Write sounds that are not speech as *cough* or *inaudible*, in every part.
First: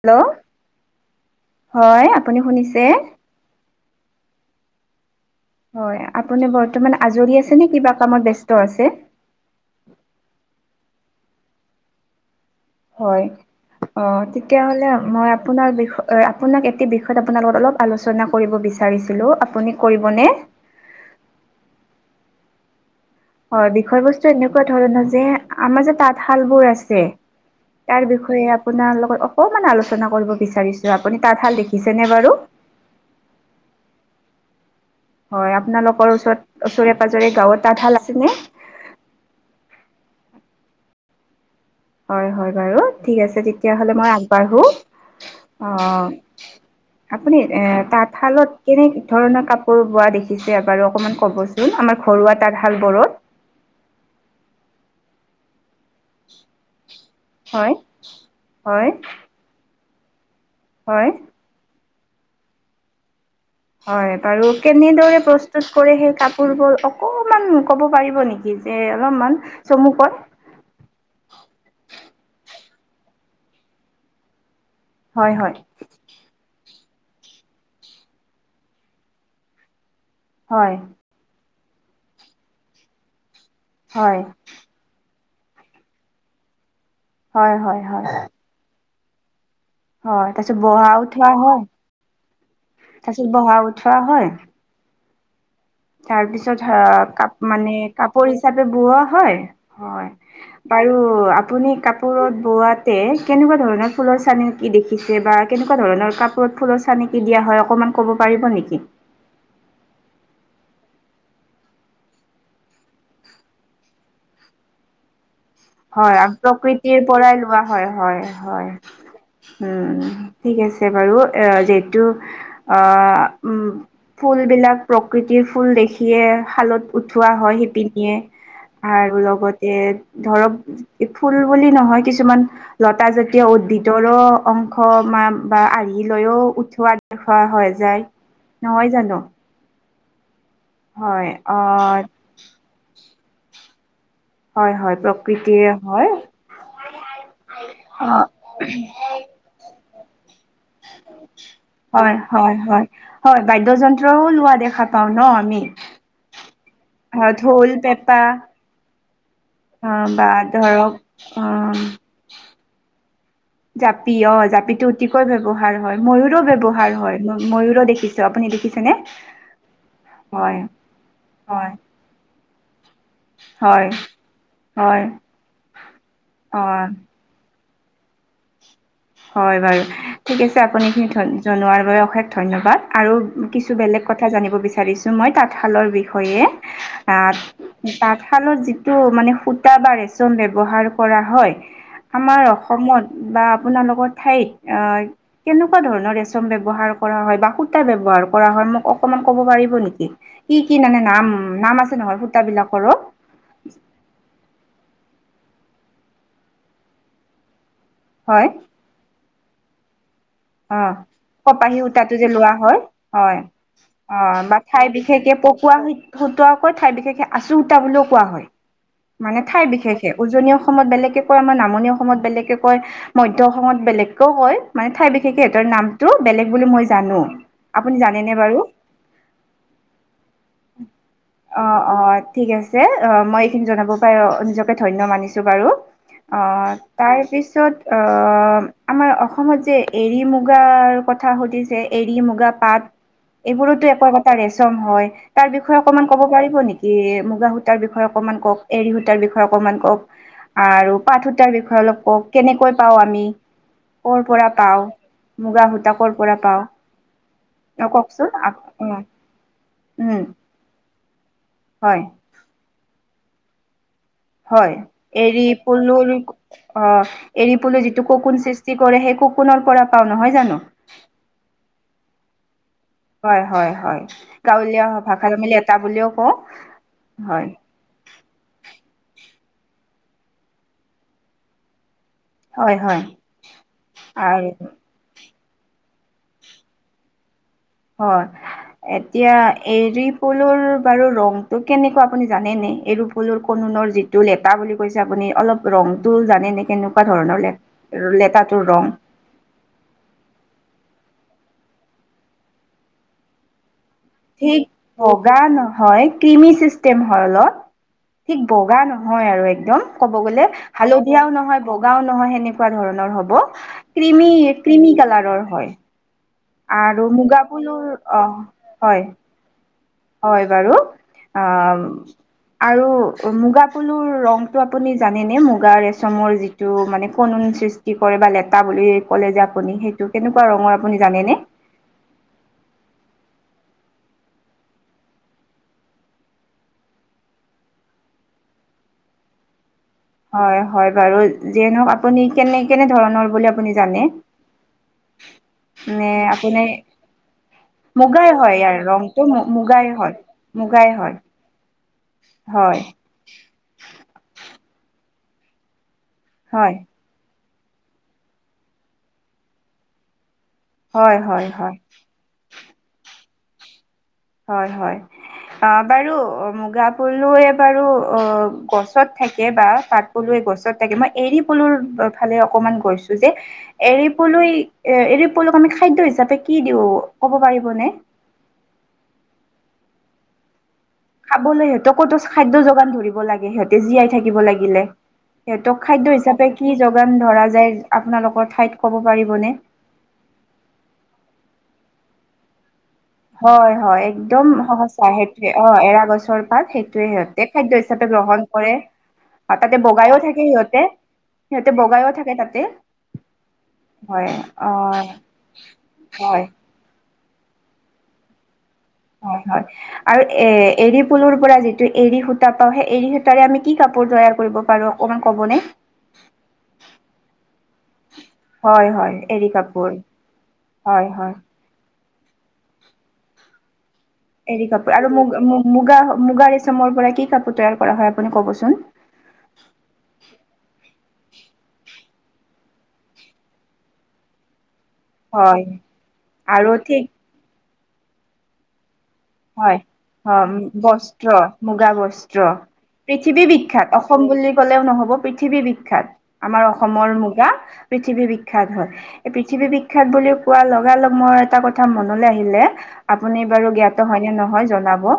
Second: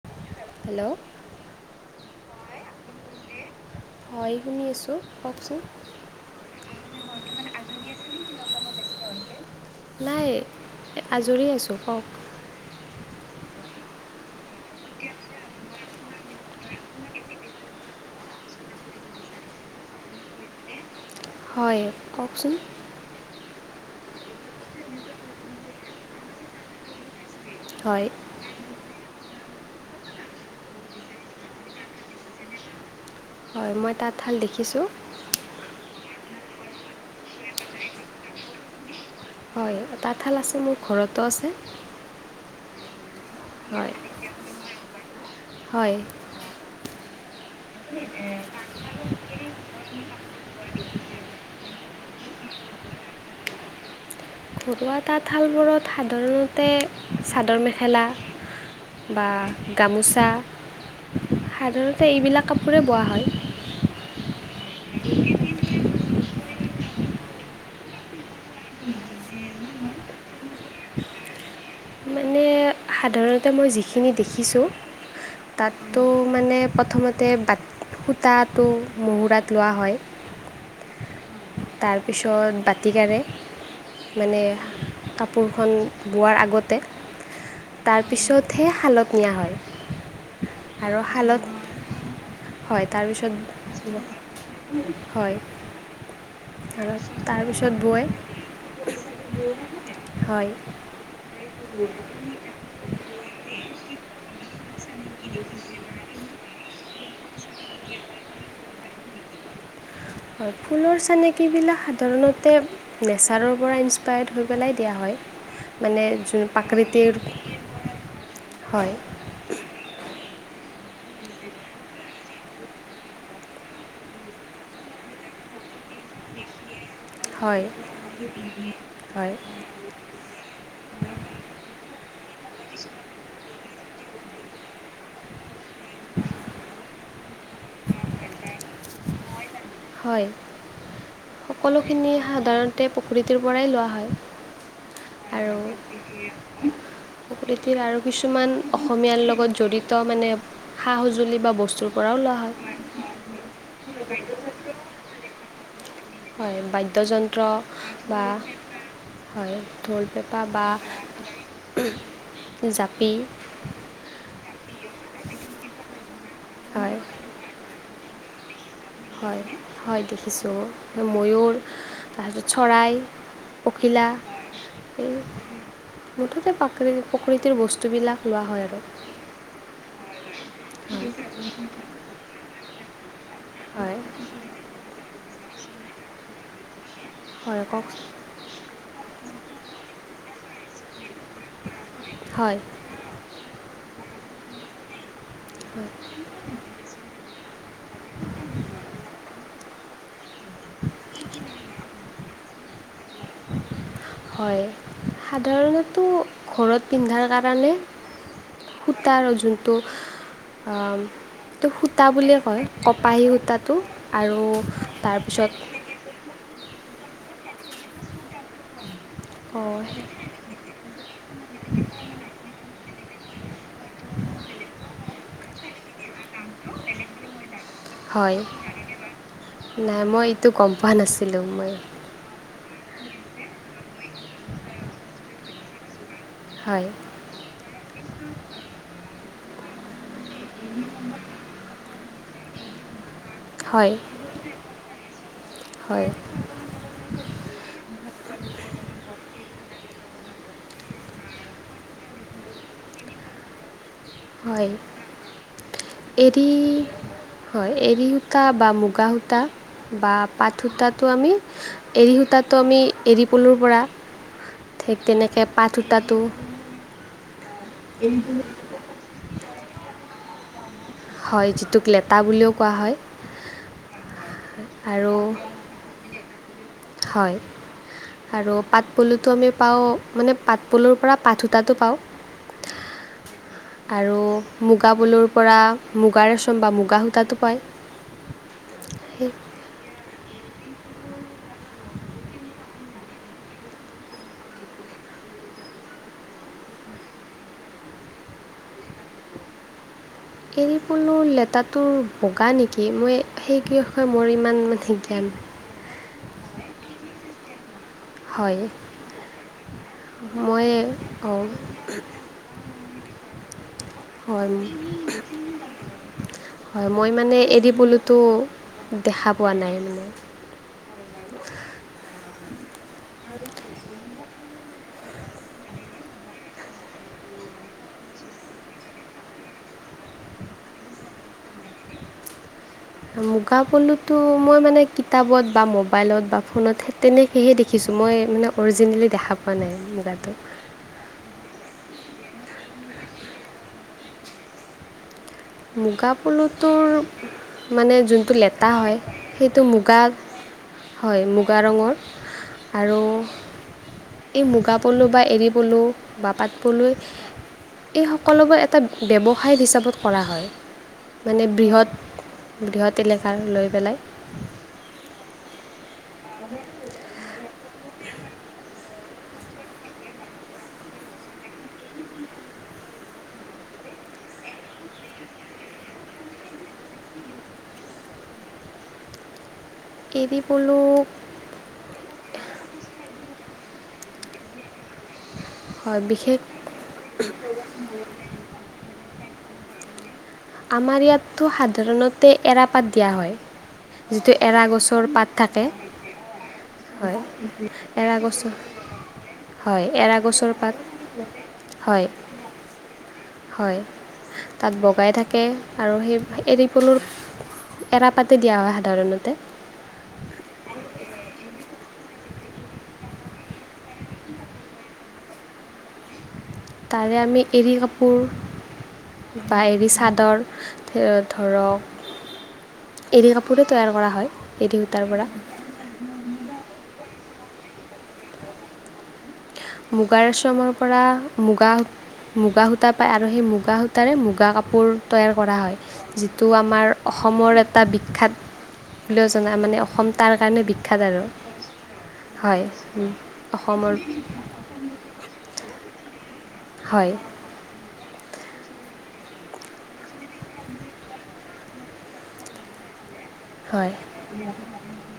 Hello hello হয় আপুনি শুনিছে হয় শুনি আছোঁ কওকচোন হয় আপু বৰ্ত আজ কিবা কত ব্যস্ত আছে নাই আজৰি আছোঁ কওক হয় অ তেতিয়াহলে মই আপোনাৰ বিষত আপোনাক এটি বিষয়ত আপোনাৰ লগত অলপ আলোচনা কৰিব বিচাৰো আপুনি কৰিব নে হয় কওকচোন হয় বিষয় বস্তু এনেকুৱা ধৰণৰ যে আমাৰ যে তাঁতশাল বোৰ আছে হয় তাৰ বিষয়ে আপোনাৰ লগত অ মানে আলোচনা কৰিব বিচাৰিছো আপুনি তাঁতশাল দেখিছেনে বাৰু হয় মই তাঁতশাল দেখিছোঁ হয় আপোনালোকৰ ওচৰত ওচৰে পাজৰে গাঁওত তাঁতাল আছে ন হয় তাঁতশাল আছে মোৰ ঘৰতো আছে হয় হয় বাৰু ঠিক আছে তেতিয়াহ'লে হয় মই আগবাঢ়ো অ হয় আপুনি এ তাঁতশালত কেনে ধৰণৰ কাপোৰ বোৱা দেখিছে বাৰু অকণমান ক'বচোন আমাৰ ঘৰুৱা তশাল বৰত থুৱা তাঁতশাল মোৰত সাধাৰণতে চাদৰ হয় মেখেলা হয় বা গামোচা হয় সাধাৰণতে এইবিলাক কাপোৰে বোৱা হয় হয় বাৰু কেনেদৰে প্ৰস্তুত কৰে সেই কাপোৰ বোৰ অকনমান কব পাৰিব নেকি যে অলপমান চমুকৈ মানে সাধাৰণতে মই যিখিনি দেখিছোঁ হয় হয় তাতো মানে প্ৰথমতে বাট সূতাটো মুহুৰাত লোৱা হয় হয় তাৰপিছত বাতিকাৰে হয় মানে কাপোৰখন বোৱাৰ আগতে হয় হয় হয় তাৰপিছতহে শালত নিয়া হয় হয় তাৰ পিছত বোৱা আৰু থোৱা শালত হয় হয় তাৰপিছত হয় তাৰ পিছত আৰু আহ কাপ তাৰপিছত মানে বয় কাপোৰ হিচাপে বোৱা হয় হয় বাৰু আপুনি কাপোৰত বোৱাত কেনেকুৱা ধৰণৰ ফুলৰ চান দেখিছে বা কেনেকুৱা ধৰণৰ কাপ ফুলৰ চানেকি দিয়া হয় অকণমান ক'ব পাৰিব নেকি হয় ফুলৰ চেনেকীবিলাক সাধাৰণতে নেচাৰৰ পৰা ইনস্পায়াৰ্ড হৈ পেলাই দিয়া হয় মানে হয় আৰু যোন প্ৰকৃতিৰ প্ৰাকৃতিৰ পৰাই লোৱা হয় হয় হয় উম ঠিক আছে বাৰু এ যিহেতু অ উ ফুল বিলাক প্ৰকৃতিৰ ফুল দেখিয়ে শালত উঠোৱা হয় সিপিনিয়ীয়ে আৰু হয় লগতে ধৰক ফুল বুলি নহয় কিছুমান লতা জাতীয় উদ্ভিদৰো অংশ বা আৰ্হি লৈও উঠোৱা দেখা হয় যায় নহয় জানো হয় হয় অ' সকলোখিনি সাধাৰণতে প্ৰকৃতি পৰাই লোৱা হয় হয় হয় প্ৰকৃতিৰে হয় প্ৰকৃতি আৰু অ' কিছুমান অসমীয়াৰ লগত জড়িত মানে সা সঁজুলি বা বস্তুৰ হয় পৰাও লোৱা হয় হয় হয় বাদ্যন্ত্ৰও লোৱা দেখা পাওঁ ন আমি হয় বাদ্যযন্ত্ৰ ঢোল, পেঁপা বা হয় অ ঢোল পেঁপা বা ধৰক অ জাপি জাপি অ জাপিটো অতিকৈ ব্যৱহাৰ হয় ময়ুৰো ব্যৱহাৰ হয় ময়ুৰো দেখি আপুনি দেখি হয় হয় দেখিছোঁ ময়ুৰ হয় তাৰপিছত চৰাই হয় পখিলা হয় এই মুঠতে প্ৰাক অ প্ৰকৃতিৰ বস্তু বস্তুবিলাক লোৱা হয় আৰু হয় বাৰু ঠিক আছে আপুনিখিনি জনোৱাৰ বাবে অশেষ ধন্যবাদ আৰু কিছু হয় বেলেগ কথা জানিব বিচাৰিছোঁ মই তাঁতশালৰ বিষয়ে ত হয় কওক তাঁতশালত যিটো মানে সুতা বা ৰেচম ব্যৱহাৰ কৰা হয় আমাৰ হয় অসমত বা আগৰ ঠাইত কেনেকুৱা ধৰণৰ ৰেচম ব্যৱহাৰ কৰা হয় বা সুতা ব্য্ৱহাৰ কৰা হয় মোক অকনমান ক'ব পাৰিব নেকি কি কি মানে নাম নাম আছে নহয় সূত বিলাকৰো হয় সাধাৰণটো ঘৰত পিন্ধাৰ কাৰণে হয় সূতাৰ যোনটো অ এইটো কপাহী সূতা সূতাটো যে বুলিয়ে লোৱা কয় হয় কপাহী হয় সূতাটো অ আৰু বা ঠাই বিশেষকে তাৰপিছত পকোৱা সুতা কয় ঠাই বিশেষে আছু সুতা বুলিও কোৱা হয় মানে ঠাই বিশেষে উজনি অসমত বেলেগে কয় আমাৰ নামনি অসমত বেলেগকে কয় মধ্যয় অসমত বেলেগকেও কয় মানে ঠাই বিশশে নামটো বেলেগ বুলি মই জানো আপুনি জানেনে হয় বাৰু নাই মই এইটো গম পোৱা নাছিলোঁ অ মই অ ঠিক আছে অ মই এইখিনি জনাব পাৰ নিজকে ধন্য মানিছো বাৰু হয় তাৰপিছত আমাৰ অসমত যে এৰী মু মুগাৰ কথা সুধিছে এৰী মুগা পাট এইবোৰতো হয় একো এটা ৰেচম হয় তাৰ বিষয়ে অকনমান হয় ক'ব পাৰিব নেকি মুগা সূতাৰ বিষয়ে অকনমান কওক এৰি সূতাৰ বিষয়ে অকণমান কওক আৰু পাঠ সুতাৰ বিষয়ে অলপ কওওঁ কেনেকৈ পাও আমি পৰা হয় পাওঁ মুগা সূতাকৰ পৰা এৰী পাওঁ হয় অ এৰী কওকচোন সূতা বা উম মুগা সূতা বা উম পাত সূতাত তো আমি হয় এ়ী সূতাতো আমি এৰী পলুৰ পৰা হয় ঠিক এৰী তেনেকৈ পাট পলুৰ সূতাটো অ এৰী পলু যিয়া টো ককোন সৃষ্টি কৰে সেই কুকোনৰ পৰা পাওঁ নহয় জানো হয় যিটোক লেটা বুলিও ক হয় হয় হয় গাঁৱলীয়া আৰু ভাষাত আমি ল এটা বুলিও কওঁ হয় আৰু পাত পুলুটো আমি পাওঁ মানে পাট পুলুৰ পৰা পাত সূতাটো পাওঁ হয় হয় আৰু মুগা বলুৰ পৰা মুগা ৰেচম বা মুগা সূতাো পায় হয় এতিয়া এৰি ফুলৰ বাৰু ৰংতটো কেনেকুৱা আপুনি জানে নে এইৰু ফুলৰ কনুনৰ যিটো লেটা বুলি কৈছে আপুনি অলপ ৰংতটো জানে নে কেনেকুৱা ধৰণৰ লেেতটোৰ ৰং এৰি বলো লেেতটোোৰ বগা নেকি মই সেই কি ঠিক বগা নহয় ক্ৰিমি চিষ্টেম হয় অলত ঠিক হয় বগা নহয় আৰু একদম ক'ব গ'লে মই হালধীয়াও অঁ নহয় বগাও নহয় সেনেকুৱা ধৰণৰ হয় ক কালাৰ হয় হয় আৰু মই মানে মুগা এৰি পলুৰ বলোতো অ হয় দেখা পোৱা নাই মানে হয় বাৰু অ আৰু মুগাাপুলুৰ ৰং টো আপুনি জানেনেে মুগা ৰেচমৰ যিটো মানে কনুন সৃষ্টি কৰে বা লেটা বুলি ক'লে যে আপুনি সেইটো কেনেকুৱা ৰঙৰ আপুনি জানেনে মুগা পলুতো মই মানে কিতাপত বা মবাইলত বা ফোনত তেনেকেহে দেখিছো মই মানে অৰিজিনেলি দেখা পোৱা নাই মুগাটো হয় হয় বাৰু যিয়নক আপুনি কেনে কেনে ধৰণৰ বুলি আপুনি জানে নে আপুনি মুগাাপুলুটোৰ মানে মুগাই যোনটো লেটা ইয়াৰ হয় ৰংটো সেইটো মুগাই মুগা হয়। মুগাই হয় মুগা ৰঙৰ হয় আৰু মুগ পলু বা এৰিবলৈোঁ বা হয় পাতবলৈ এই সকলোবোৰ এটা ব্যৱসায় হিচাপত কৰা হয় হয় হয় মানে হয় হয় বৃহৎ বৃহৎ এলেকাৰ লৈ পেলাই হয় হয় অ বাৰু মুগা ফুলো ব অ গছত থাকে বা পাত পলুৱে গছত থাকে মই এৰী পলুৰ ফালে অকমান গৈছো যে এৰিপলৈ এ এৰিপলৈক আমি খাদ্য হিচাপে কি দিওঁ ক'ব পাৰি এই পল খাবলৈ সিহঁতক ক'তো খাদ্য যোগান ধৰিব লাগে সিহঁতে জীয়াই থাকিব লাগিলে সিহঁতক হয় খাদ্য বিশেষ হিচাপে কি যোগান ধৰা যায় আপোনালোকৰ ঠাইত ক'ব পাৰিবনে আমাৰ ইয়াতো সাধাৰণতে এৰা পাত দিয়া হয় হয় যিটো একদম এৰা গছৰ সহচা পাত সেইটোয়ে থাকে অ এৰা গছৰ পাক সেইটোয়ে হয় সিহতে খাদ্য হিচাপে এৰা গ্ৰহণ গছৰ কৰে আৰু তাতে হয় এৰা বগাইও থাকে গছৰ পাত সিহঁতে সিহঁতে হয় বগাইও থাকে তাতে হয় হয় অ তাত বগাই থাকে আৰু সেই হয় এৰি পলুৰ এৰা পাতেতি দিয়া সাধাৰণতে হয় হয় আৰু এ এৰি ফুলৰ পৰা যিটো এৰী সূতা পাওঁ সেই এৰী সূতাৰে আমি কি কাপোৰ তৈয়াৰ কৰিব পাৰো অকনমান কবনে উ তাৰে আমি এৰী কাপোৰ হয় হয় এৰী বা এৰি কাপোৰ চাদৰ হয় হয় ধৰক এৰি কাপোৰো তৈয়াৰ কৰা। হয় এৰি এৰী কাপোৰ সূতাৰ আৰু পৰা মুগ মুগা মুগা ৰেচামৰ পৰা কি কাপোৰ তৈয়াৰ। য়াৰ কৰা হয় আপুনি ক'ৱচোন। মুগা ৰেচমৰ পৰা মুগা। মুগা সূতা পায় আৰু সেই মুগা সূতাৰে মুগা কাপোৰ। তৈয়াৰ কৰা হয় যিটো আৰু আমাৰ ঠিক অসমৰ এটা বিখ্যাত। বুলিও জনা মানে হয় অসম তাৰ অ কাৰণে বিখ্যাত আৰু বস্ত্ৰ মুগা বস্ত্ৰ হয় পৃথিৱী বিখ্যাত। অসমৰ অসম বুলি ক'লেও নহ'ব পৃথিৱী বিখ্যাত আমাৰ অসমৰ হয় মুগা প্ৰি। পৃথিৱী বিখ্যাত হয় এই পৃথিৱী বিখ্যাত বুলি কোৱা লগা লগ মোৰ এটা কথা মনলৈ আহিলে। আপুনি বাৰু জ্ঞাত। হয় নে নহয় জনাব অ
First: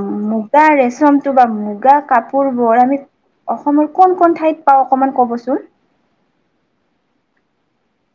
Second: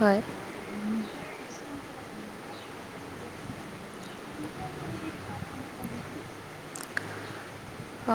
হয় মুগা ৰেচমটো বা মুগা কাপ। পূৰ্বৰ আমি অসমৰ কোন কোন ঠাইত পাওঁ অকমান ক'বচোন। *inaudible*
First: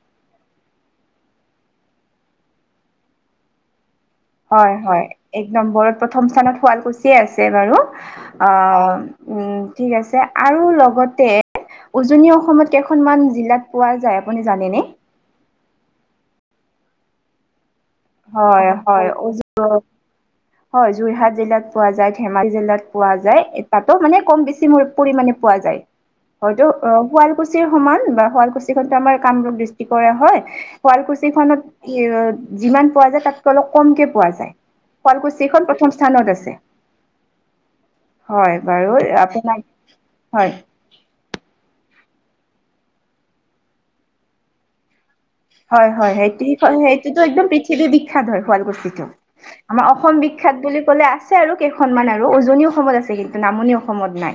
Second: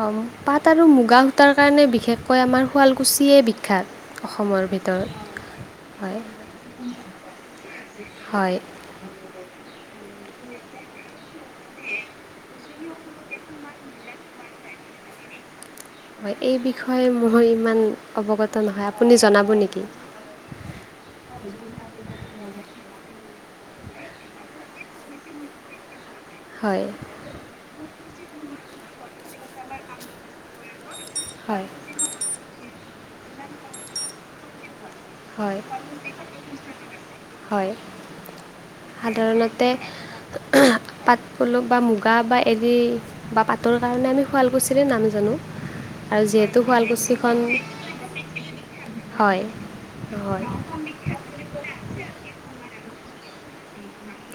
অ পাট আৰু মুগা সূতাৰ কাৰণে বিশেষকৈ আমাৰ শুৱালকুছিয়েই বিখ্যাত। অসমৰ হয় হয় ভিতৰত এক নম্বৰত হয় প্ৰথম স্থানত শুৱালকুছিয়ে আছে বাৰু অ। হয় উম ঠিক আছে আৰু লগতে। উজনি অসমত কেইখনমান জিলাত পোৱা যায় আপুনি জানেনে। হয় এই বিষয়ে মই ইমান অৱগত হয় নহয় হয় আপুনি জনাব নেকি। হয় যোৰহাট জিলাত পোৱা যায় ধেমাজি জিলাত পোৱা যায়। তাতো মানে কম বেছি পৰিণে পোৱা যায় হয়তো হয় অ শুৱালকুছিৰ সমান বা। শুৱালকুছি খন আমাৰ কামৰূপ ডিষ্ট্ৰিকৰে হয় শুৱালকুছি খনত হয় যিমান। পোৱা যায় তাতকে অলপ কমকে পোৱা যায় হয় শুৱালকুছিখন প্ৰথম স্থানত আছে। হয় হয় বাৰু আপোনাক সাধাৰণতে হয় পাত পলুক বা মু। গা বা এৰি বা পাতৰ কাৰণে আমি শুৱালকুছিৰে নাম জানো। হয় হয় আৰু যিহেতু সেইটো সেইটো শুৱালকুছিখন একদম পৃথিৱী বিখ্যাত হয় শুৱালকুচি। হয় আমাৰ অসম হয় বিখ্যাত বুলি ক'লে আছে আৰু কেইখনমান আৰু উজনি অসমত আছে। কিন্তু নামনি অসমত নাই।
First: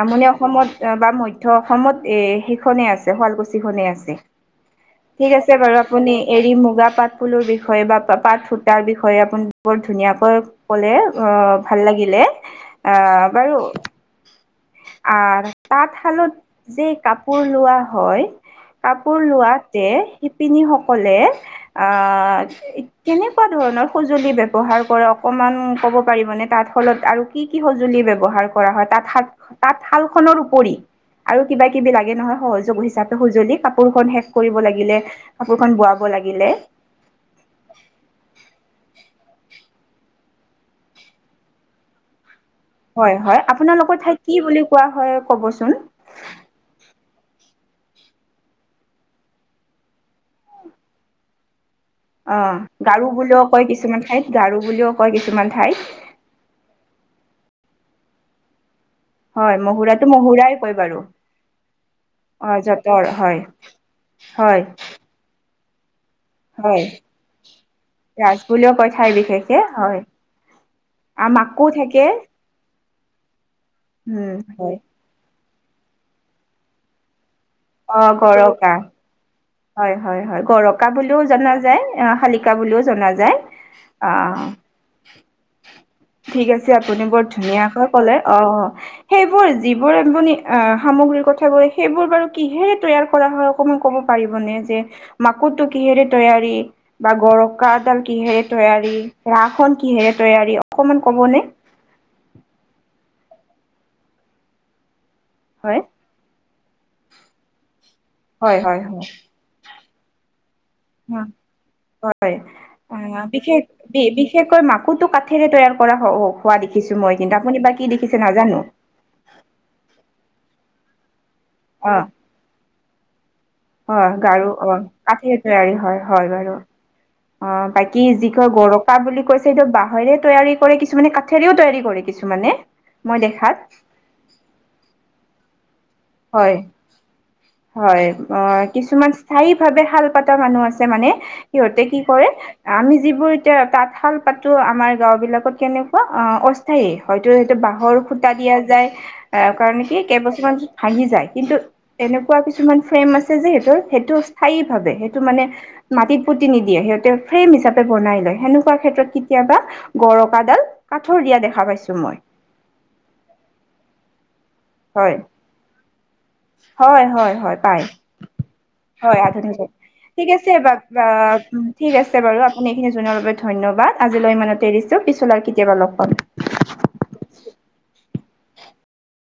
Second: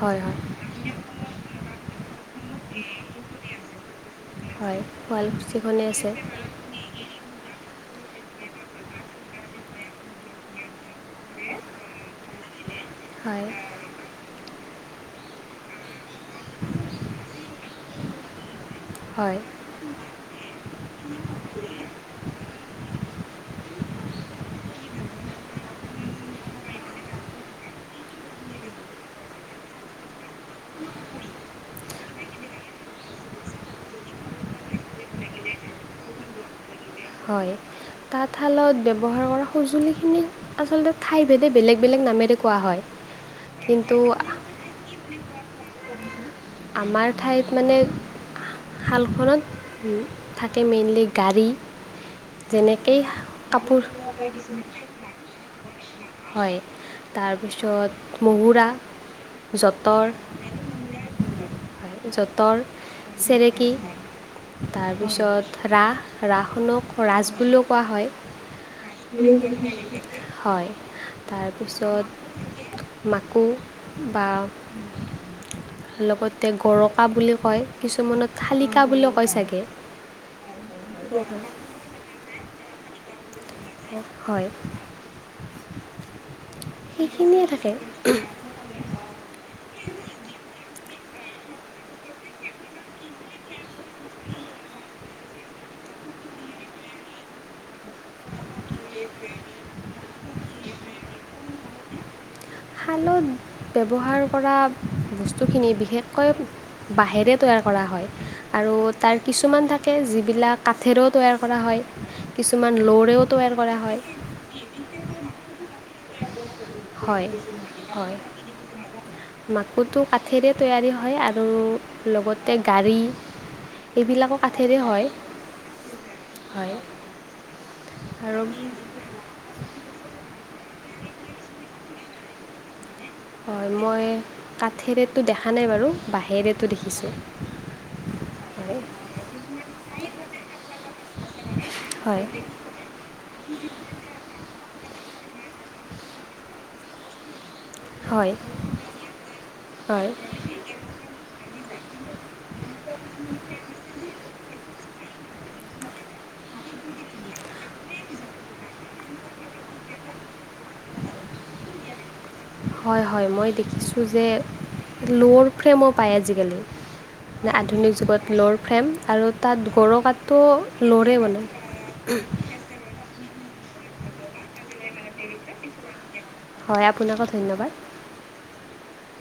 হয় নামনি হয় অসমত বা মধ্য অসমত এ সিখনেই আছে শুৱালকুছিখনেই আছে। হয় ঠিক আছে বাৰু শুৱালকুছিখনেই আছে আপুনি এৰি মুগা পাট পলুৰ বিষয়ে। বা পাত সুতাৰ বিষয়ে আপুনি বৰ ধুনীয়াকৈ ক'লে। অ ভাল লাগিলে আহ হয় বাৰু আহ তাত। শালত যে কাপোৰ লোৱা হয় কাপোৰ হয় লোৱাত। *unintelligible* শিপিনীসকলে আহ কেনেকুৱা ধৰণৰ সজুলি ব্যৱহাৰ। *unintelligible* অকমান ক'ব পাৰিব নে তাৰ ফলত আৰু কি। কি কি সঁজুলি ব্যৱহাৰ কৰা হয় তাত তাঁতশাল। খনৰ উপৰি আৰু কিবা কিবি লাগে নহয় সহযোগ হিচাপে সঁজুলি কাপোৰ খন শে। কৰিব লাগিলে কাপোৰখন বোৱাব লাগিলে। হয় তাঁতশালত ব্যৱহাৰ কৰা। সঁজুলি খিনি আচলতে ঠাই ভেদে বেলেগ বেলেগ নামেৰে। হয় হয় কিন্তু আপোনালোকৰ ঠাইত কি বুলি কোৱা হয় ক'বচোন। আমাৰ ঠাইত মানে শালখনত থাকে মেইনলি গাড়ী। অ যেনেকেই গাৰু বুলিও কয় কাপোৰ কিছুমান ঠাইত গাৰু বুলিও কয় কিছুমান ঠাইত। হয় তাৰপিছত মহুৰা। হয় মহুৰাটো মহুৰা কয় বাৰু। হয় অ যতৰ যঁতৰ হয় চেৰেকী হয় তাৰপিছত ৰাস। হয় ৰাসনক ৰাজ বুলিও কোৱা হয় ৰাজ বুলিও কয় ঠাই বিশেষে হয় হয়। আ মাকো থাকে তাৰপিছত মাকো বা। উম হয় লগতে গ'ৰকা বুলি কয় অ কিছুমানত গৰকা খালিকা বুলিও কয় চাগে। হয় হয় হয় গৰকা বুলিও জনা যায় শালিকা বুলিও জনা যায়। আহ হয়। ঠিক আছে আপুনি বৰ সেইখিনিয়ে থাকে ধুনীয়াকৈ ক'লে অ অ সেইবোৰ যিবোৰ আপুনি আহ সামগ্ৰীৰ কথা কৈ সেইবোৰ বাৰু কিহেৰে তৈয়াৰ কৰা হয় অকমান কব পাৰিবনেে যে মাকুৰটো কিহেৰে তৈয়াৰী বা গৰক ককডাল কিহেৰে তৈয়াৰী ৰাস খন কিহেৰে তৈয়াৰী অকনমান কবনেে তালত ব্যৱহাৰ কৰা ব্তুখিন হয়। বিশষৈ বাঁহে তৈ কৰা হয় হয়, আৰু হয়, হয়। তছু গকে যিবিলাক কাঠেৰেও তৈয়াৰ কৰা হয় কিছুমান লৰেও তৈয়াৰ কৰা হয় বিশেষ বিশেষকৈ মাকোতটো কাঠেৰে তৈয়াৰ কৰা হোৱা দেখিছো মই হয় কিন্তু আপুনি বা কি হয় দেখিছে নাজানো মাকুটো কাঠেৰে তৈয়াৰী হয় আৰু লগতে গাড়ী হয় এইবিলাকো গাৰু অ কাঠেৰে হয় কাঠি তৈয়াৰী হয় হয় বাৰু অ বাকী যি আৰু কয় গৰকা বুলি কৈছে এইটো বাহহেৰে তৈয়াৰী কৰে কিছুমানে কাঠোৰীও তৈয়ী কৰে কিছুমানে মই দেখাত হয় মই কাঠে ৰেটটো দেখা নাই বাৰু বাঁহে হয় ৰেটো দেখিছোঁ হয় অ হয় কিছুমান স্থায়ী ভাৱে শাল পাতা মানুহ আছে মানে সিহঁতে কি হয় কৰে আমি যিবোৰ এতিয়া তাঁতশাল পাতো আমাৰ গাঁও বিলাকত কেনেকুৱা অ অস্থায়ী হয়তো বাঁহৰ খুটা হয় দিয়া যায় আহ কাৰণে কি হয় কেইবছৰমান ভহি যায় কিন্তু এনেকুৱা কিছুমান ফ্ৰেম আছে যে সেইটো সেইটো স্থায়ীভাৱে সেইটো মানে মাটিত পুতি নিদিয়ে সিহঁতে ফ্ৰেম হিচাপে বনাই লয় সেনেকুৱা ক্ষেত্ৰত কেতিয়াবা গৰকাডাল কাঠৰ দিয়া দেখা পাইছো মই হয় হয় মই দেখিছো যে হয় লৰ ফ্ৰেমৰ পাই হয় হয় হয় পায় যুগত ল'ৰ ফ্ৰেম হয় আৰু তাত আধনিক ঠিক গৰকাটো আছে ব ল'ৰে বনায় ঠিক আছে বাৰু আপুনি এইখিনি জনোৱাৰ বাবে ধন্যবাদ আজিলৈ ইমানে তেৰিছো পিছলাৰ কেতিয়াবা লগ পাম হয় আপোনাকো ধন্যবাদ